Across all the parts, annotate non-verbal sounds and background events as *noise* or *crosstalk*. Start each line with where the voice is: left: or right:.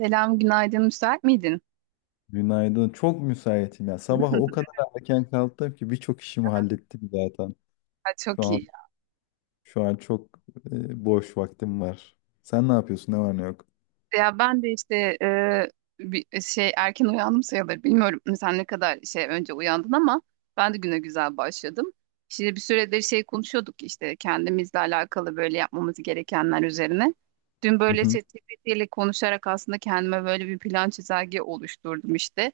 right: Selam, günaydın. Müsait miydin?
left: Günaydın. Çok müsaitim ya. Sabah o
right: *laughs*
left: kadar erken kalktım ki birçok işimi hallettim zaten.
right: Ha,
left: Şu
right: çok
left: an
right: iyi.
left: şu an çok boş vaktim var. Sen ne yapıyorsun? Ne var ne yok?
right: Ya ben de işte bir şey erken uyandım sayılır. Bilmiyorum sen ne kadar şey önce uyandın ama ben de güne güzel başladım. Şimdi bir süredir şey konuşuyorduk işte kendimizle alakalı böyle yapmamız gerekenler üzerine. Dün
left: Hı
right: böyle
left: hı.
right: ChatGPT ile konuşarak aslında kendime böyle bir plan çizelge oluşturdum işte.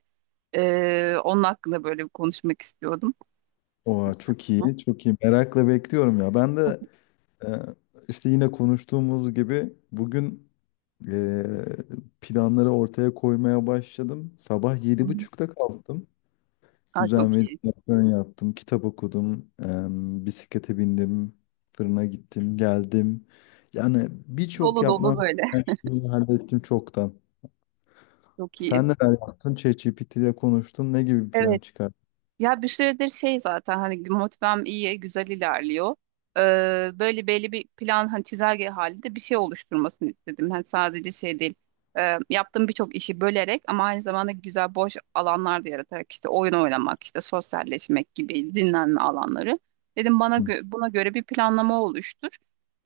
right: Onun hakkında böyle bir konuşmak istiyordum.
left: Oo,
right: Müsait
left: çok
right: mi?
left: iyi, çok iyi. Merakla bekliyorum ya. Ben de e, işte yine konuştuğumuz gibi bugün planları ortaya koymaya başladım. Sabah
right: Hı
left: yedi
right: hı.
left: buçukta kalktım.
right: Ha,
left: Güzel
right: çok iyi.
left: meditasyon yaptım, kitap okudum, bisiklete bindim, fırına gittim, geldim. Yani birçok
right: Dolu dolu
left: yapmam
right: böyle.
left: gereken
right: *laughs*
left: şeyi hallettim çoktan.
right: Çok iyi.
left: Sen neler yaptın? ChatGPT ile konuştun. Ne gibi bir plan
right: Evet.
left: çıkarttın?
right: Ya bir süredir şey zaten hani motivem iyi, güzel ilerliyor. Böyle belli bir plan hani çizelge halinde bir şey oluşturmasını istedim. Hani sadece şey değil. Yaptığım birçok işi bölerek ama aynı zamanda güzel boş alanlar da yaratarak işte oyun oynamak, işte sosyalleşmek gibi dinlenme alanları. Dedim buna göre bir planlama oluştur.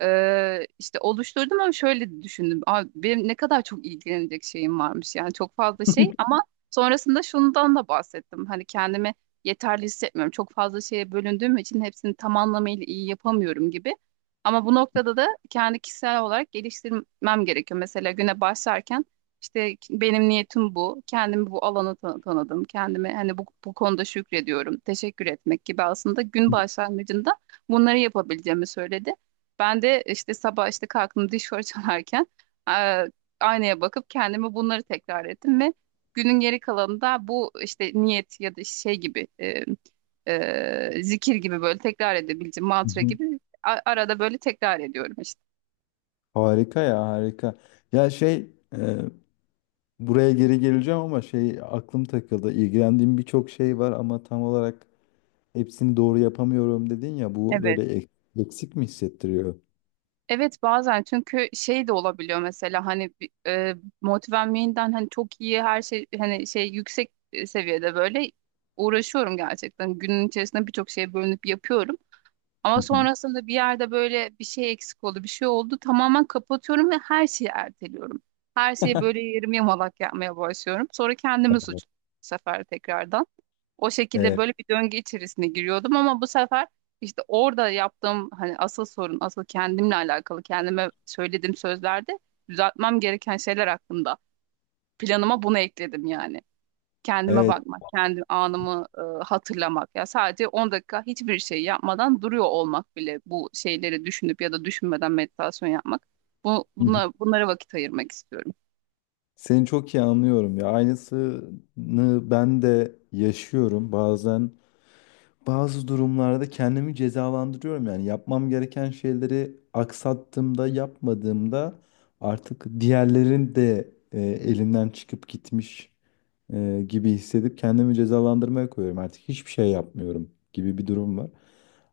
right: İşte oluşturdum ama şöyle düşündüm. Abi, benim ne kadar çok ilgilenecek şeyim varmış yani çok fazla şey ama sonrasında şundan da bahsettim. Hani kendimi yeterli hissetmiyorum. Çok fazla şeye bölündüğüm için hepsini tam anlamıyla iyi yapamıyorum gibi. Ama bu noktada da kendi kişisel olarak geliştirmem gerekiyor. Mesela güne başlarken işte benim niyetim bu. Kendimi bu alana tanıdım. Kendime hani bu konuda şükrediyorum. Teşekkür etmek gibi aslında gün başlangıcında bunları yapabileceğimi söyledi. Ben de işte sabah işte kalktım diş fırçalarken eee, aynaya bakıp kendime bunları tekrar ettim ve günün geri kalanında bu işte niyet ya da işte şey gibi zikir gibi böyle tekrar edebileceğim
left: Hı
right: mantra
left: hı.
right: gibi arada böyle tekrar ediyorum işte.
left: Harika ya, harika. Ya şey, e, buraya geri geleceğim ama şey aklım takıldı. İlgilendiğim birçok şey var ama tam olarak hepsini doğru yapamıyorum dedin ya bu
right: Evet.
left: böyle eksik mi hissettiriyor?
right: Evet bazen çünkü şey de olabiliyor mesela hani motivem yayından hani çok iyi her şey hani şey yüksek seviyede böyle uğraşıyorum gerçekten. Günün içerisinde birçok şeye bölünüp yapıyorum.
left: Hı
right: Ama
left: hı.
right: sonrasında bir yerde böyle bir şey eksik oldu, bir şey oldu. Tamamen kapatıyorum ve her şeyi erteliyorum. Her şeyi böyle yarım yamalak yapmaya başlıyorum. Sonra kendimi
left: Evet.
right: suçluyorum bu sefer tekrardan. O şekilde böyle bir döngü içerisine giriyordum ama bu sefer işte orada yaptığım hani asıl sorun, asıl kendimle alakalı, kendime söylediğim sözlerde düzeltmem gereken şeyler hakkında planıma bunu ekledim yani kendime
left: Evet.
right: bakmak, kendi anımı hatırlamak ya sadece 10 dakika hiçbir şey yapmadan duruyor olmak bile bu şeyleri düşünüp ya da düşünmeden meditasyon yapmak.
left: Hı hı.
right: Bunlara vakit ayırmak istiyorum.
left: Seni çok iyi anlıyorum ya. Aynısını ben de yaşıyorum. Bazen bazı durumlarda kendimi cezalandırıyorum. Yani yapmam gereken şeyleri aksattığımda, yapmadığımda artık diğerlerin de elinden çıkıp gitmiş gibi hissedip kendimi cezalandırmaya koyuyorum. Artık hiçbir şey yapmıyorum gibi bir durum var.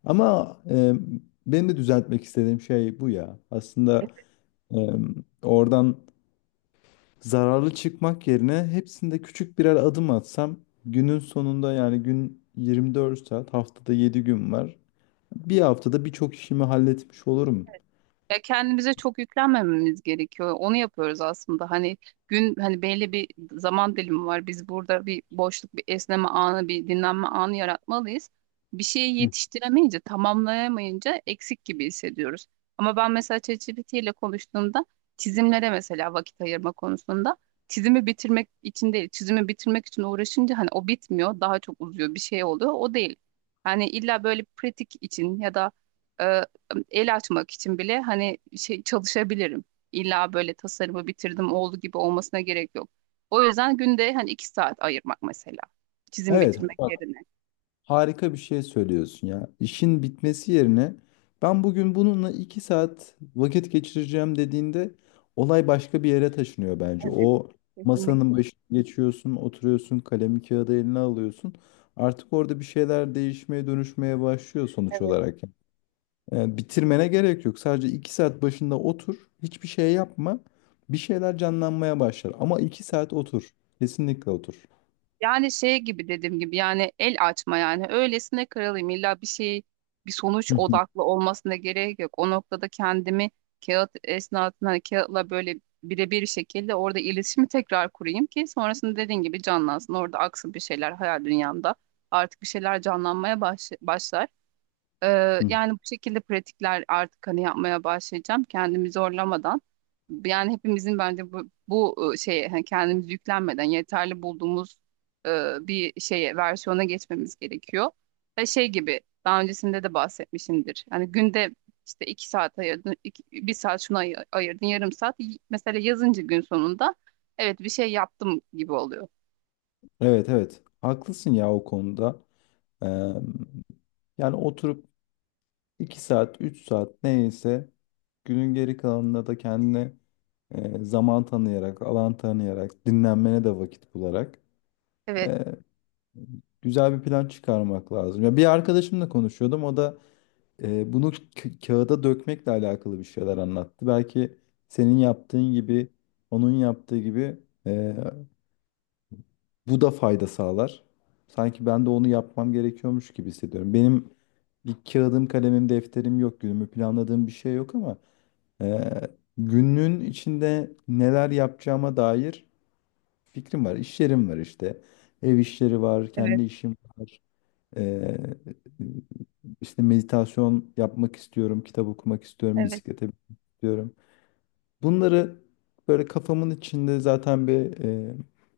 left: Ama benim de düzeltmek istediğim şey bu ya. Aslında e, oradan zararlı çıkmak yerine hepsinde küçük birer adım atsam günün sonunda yani gün 24 saat haftada 7 gün var. Bir haftada birçok işimi halletmiş olurum.
right: Ya kendimize çok yüklenmememiz gerekiyor. Onu yapıyoruz aslında. Hani gün hani belli bir zaman dilimi var. Biz burada bir boşluk, bir esneme anı, bir dinlenme anı yaratmalıyız. Bir şeyi
left: Hı.
right: yetiştiremeyince, tamamlayamayınca eksik gibi hissediyoruz. Ama ben mesela ChatGPT ile konuştuğumda çizimlere mesela vakit ayırma konusunda çizimi bitirmek için değil, çizimi bitirmek için uğraşınca hani o bitmiyor, daha çok uzuyor, bir şey oluyor. O değil. Hani illa böyle pratik için ya da e, el açmak için bile hani şey çalışabilirim. İlla böyle tasarımı bitirdim oldu gibi olmasına gerek yok. O yüzden günde hani iki saat ayırmak mesela. Çizim
left: Evet,
right: bitirmek
left: bak,
right: yerine.
left: harika bir şey söylüyorsun ya. İşin bitmesi yerine ben bugün bununla 2 saat vakit geçireceğim dediğinde olay başka bir yere taşınıyor bence.
right: Evet,
left: O masanın
right: kesinlikle.
left: başına geçiyorsun, oturuyorsun, kalemi kağıdı eline alıyorsun. Artık orada bir şeyler değişmeye, dönüşmeye başlıyor sonuç
right: Evet.
left: olarak. Bitirmene gerek yok. Sadece 2 saat başında otur. Hiçbir şey yapma. Bir şeyler canlanmaya başlar. Ama 2 saat otur. Kesinlikle otur.
right: Yani şey gibi dediğim gibi yani el açma yani öylesine kırılayım illa bir şey bir sonuç
left: Hı hı
right: odaklı olmasına gerek yok. O noktada kendimi kağıt esnasında hani kağıtla böyle birebir şekilde orada iletişimi tekrar kurayım ki sonrasında dediğin gibi canlansın. Orada aksın bir şeyler hayal dünyamda artık bir şeyler canlanmaya başlar.
left: hı.
right: Yani bu şekilde pratikler artık hani yapmaya başlayacağım kendimi zorlamadan. Yani hepimizin bence bu şeye hani kendimizi yüklenmeden yeterli bulduğumuz e, bir şeye versiyona geçmemiz gerekiyor. Ve şey gibi daha öncesinde de bahsetmişimdir. Yani günde işte iki saat ayırdın, bir saat şuna ayırdın, yarım saat. Mesela yazınca gün sonunda evet bir şey yaptım gibi oluyor.
left: Evet, evet. Haklısın ya o konuda. Ee, Yani oturup 2 saat, 3 saat neyse günün geri kalanında da kendine zaman tanıyarak, alan tanıyarak, dinlenmene de vakit bularak
right: Evet,
left: e, güzel bir plan çıkarmak lazım. Ya bir arkadaşımla konuşuyordum. O da bunu kağıda dökmekle alakalı bir şeyler anlattı. Belki senin yaptığın gibi, onun yaptığı gibi e, bu da fayda sağlar. Sanki ben de onu yapmam gerekiyormuş gibi hissediyorum. Benim bir kağıdım, kalemim, defterim yok. Günümü planladığım bir şey yok ama e, günün içinde neler yapacağıma dair fikrim var. İşlerim var işte. Ev işleri var,
right: evet,
left: kendi işim var. Ee, işte meditasyon yapmak istiyorum, kitap okumak istiyorum,
right: evet.
left: bisiklete binmek istiyorum. Bunları böyle kafamın içinde zaten bir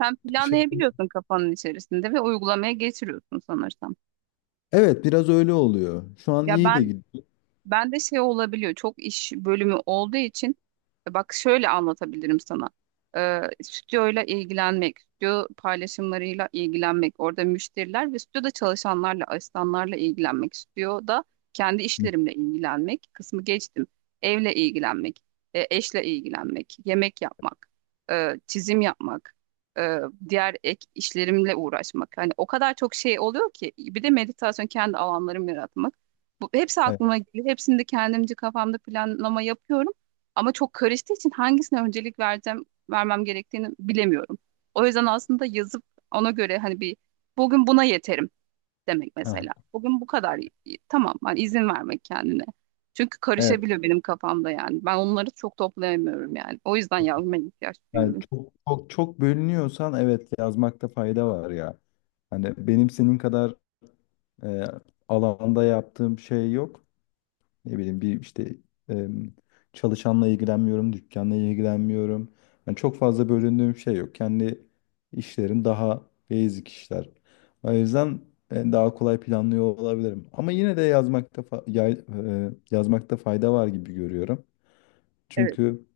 right: Sen
left: e, şey.
right: planlayabiliyorsun kafanın içerisinde ve uygulamaya geçiriyorsun sanırsam.
left: Evet, biraz öyle oluyor. Şu an
right: Ya
left: iyi de
right: ben
left: gidiyor.
right: ben de şey olabiliyor. Çok iş bölümü olduğu için bak şöyle anlatabilirim sana. Stüdyoyla ilgilenmek, stüdyo paylaşımlarıyla ilgilenmek, orada müşteriler ve stüdyoda çalışanlarla, asistanlarla ilgilenmek, stüdyoda kendi
left: *laughs* Hı.
right: işlerimle ilgilenmek kısmı geçtim. Evle ilgilenmek, eşle ilgilenmek, yemek yapmak, çizim yapmak, e, diğer ek işlerimle uğraşmak. Hani o kadar çok şey oluyor ki bir de meditasyon kendi alanlarımı yaratmak. Bu, hepsi
left: Evet.
right: aklıma geliyor. Hepsini de kendimce kafamda planlama yapıyorum. Ama çok karıştığı için hangisine öncelik vereceğim, vermem gerektiğini bilemiyorum. O yüzden aslında yazıp ona göre hani bir bugün buna yeterim demek mesela.
left: Aha,
right: Bugün bu kadar tamam hani izin vermek kendine. Çünkü
left: evet.
right: karışabiliyor benim kafamda yani. Ben onları çok toplayamıyorum yani. O yüzden yazmaya ihtiyaç
left: Yani
right: duyuyorum.
left: çok çok çok bölünüyorsan, evet, yazmakta fayda var ya. Hani benim senin kadar e, alanda yaptığım şey yok. Ne bileyim bir işte em, çalışanla ilgilenmiyorum, dükkanla ilgilenmiyorum. Yani çok fazla bölündüğüm şey yok. Kendi işlerim daha basic işler. O yüzden daha kolay planlıyor olabilirim. Ama yine de yazmakta fa- yay- e, yazmakta fayda var gibi görüyorum.
right: Evet,
left: Çünkü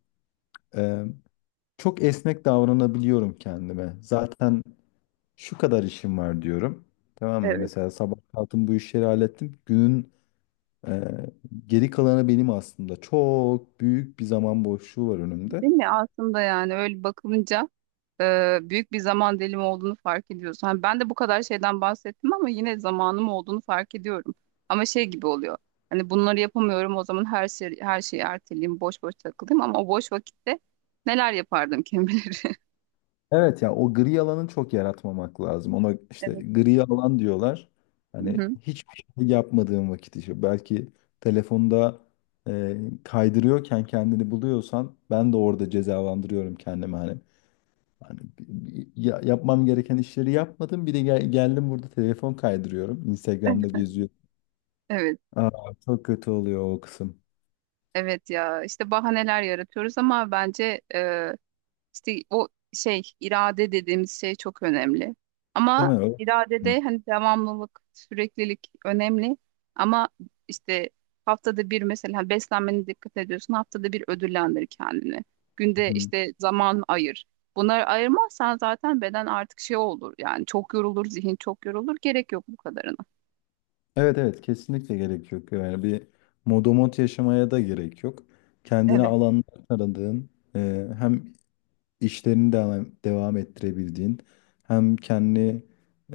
left: e, çok esnek davranabiliyorum kendime. Zaten şu kadar işim var diyorum. Tamam mı?
right: evet.
left: Mesela sabah kalktım, bu işleri hallettim. Günün ee, geri kalanı benim aslında. Çok büyük bir zaman boşluğu var önümde.
right: Değil mi? Aslında yani öyle bakılınca büyük bir zaman dilimi olduğunu fark ediyorsun. Hani ben de bu kadar şeyden bahsettim ama yine zamanım olduğunu fark ediyorum. Ama şey gibi oluyor. Hani bunları yapamıyorum o zaman her şeyi erteleyeyim, boş boş takılayım ama o boş vakitte neler yapardım kim bilir. *laughs*
left: Evet ya, o gri alanı çok yaratmamak lazım. Ona işte
right: Evet.
left: gri alan diyorlar.
right: Hı
left: Hani
right: hı.
left: hiçbir şey yapmadığın vakit işte belki telefonda e, kaydırıyorken kendini buluyorsan ben de orada cezalandırıyorum kendimi hani. Hani bi- Yapmam gereken işleri yapmadım. Bir de geldim burada, telefon kaydırıyorum. Instagram'da geziyorum.
right: Evet,
left: Aa, çok kötü oluyor o kısım.
right: evet ya işte bahaneler yaratıyoruz ama bence İşte o şey irade dediğimiz şey çok önemli.
left: Değil
right: Ama
left: mi? O- Hı
right: iradede hani devamlılık, süreklilik önemli. Ama işte haftada bir mesela hani beslenmene dikkat ediyorsun. Haftada bir ödüllendir kendini. Günde
left: hı.
right: işte zaman ayır. Bunları ayırmazsan zaten beden artık şey olur. Yani çok yorulur, zihin çok yorulur. Gerek yok bu kadarına.
left: Evet, evet, kesinlikle gerek yok. Yani bir modomot yaşamaya da gerek yok. Kendine
right: Evet.
left: alanlar aradığın, hem işlerini devam ettirebildiğin, hem kendi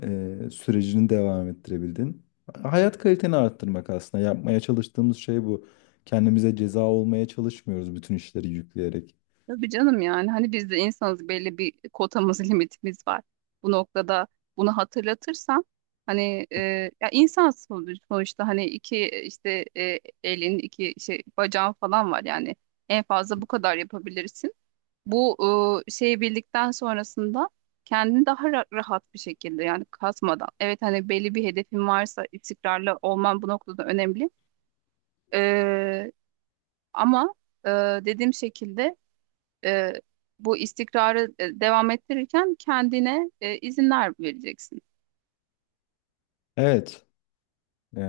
left: sürecini devam ettirebildiğin. Hayat kaliteni arttırmak aslında. Yapmaya çalıştığımız şey bu. Kendimize ceza olmaya çalışmıyoruz bütün işleri yükleyerek.
right: Tabii canım yani hani biz de insanız belli bir kotamız *laughs* limitimiz var. Bu noktada bunu hatırlatırsan hani ya insan sonuçta hani iki işte elin iki bacağın falan var yani en fazla bu kadar yapabilirsin. Bu şeyi bildikten sonrasında kendini daha rahat bir şekilde yani kasmadan evet hani belli bir hedefin varsa istikrarlı olman bu noktada önemli. E, ama e, dediğim şekilde e, bu istikrarı devam ettirirken kendine izinler vereceksin.
left: Evet, e,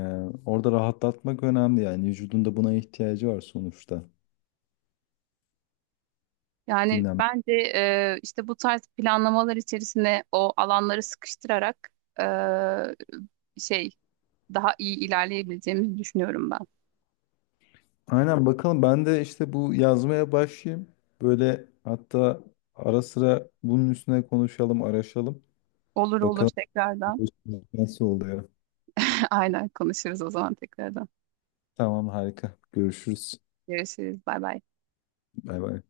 left: orada rahatlatmak önemli yani. Vücudun da buna ihtiyacı var sonuçta.
right: Yani
left: Dinlen.
right: bence işte bu tarz planlamalar içerisinde o alanları sıkıştırarak e, şey daha iyi ilerleyebileceğimizi düşünüyorum ben.
left: Aynen, bakalım, ben de işte bu yazmaya başlayayım. Böyle hatta ara sıra bunun üstüne konuşalım, araşalım.
right: Olur olur
left: Bakalım
right: tekrardan.
left: nasıl oluyor.
right: *laughs* Aynen konuşuruz o zaman tekrardan.
left: Tamam, harika. Görüşürüz.
right: Görüşürüz. Bay bay.
left: Bay bay.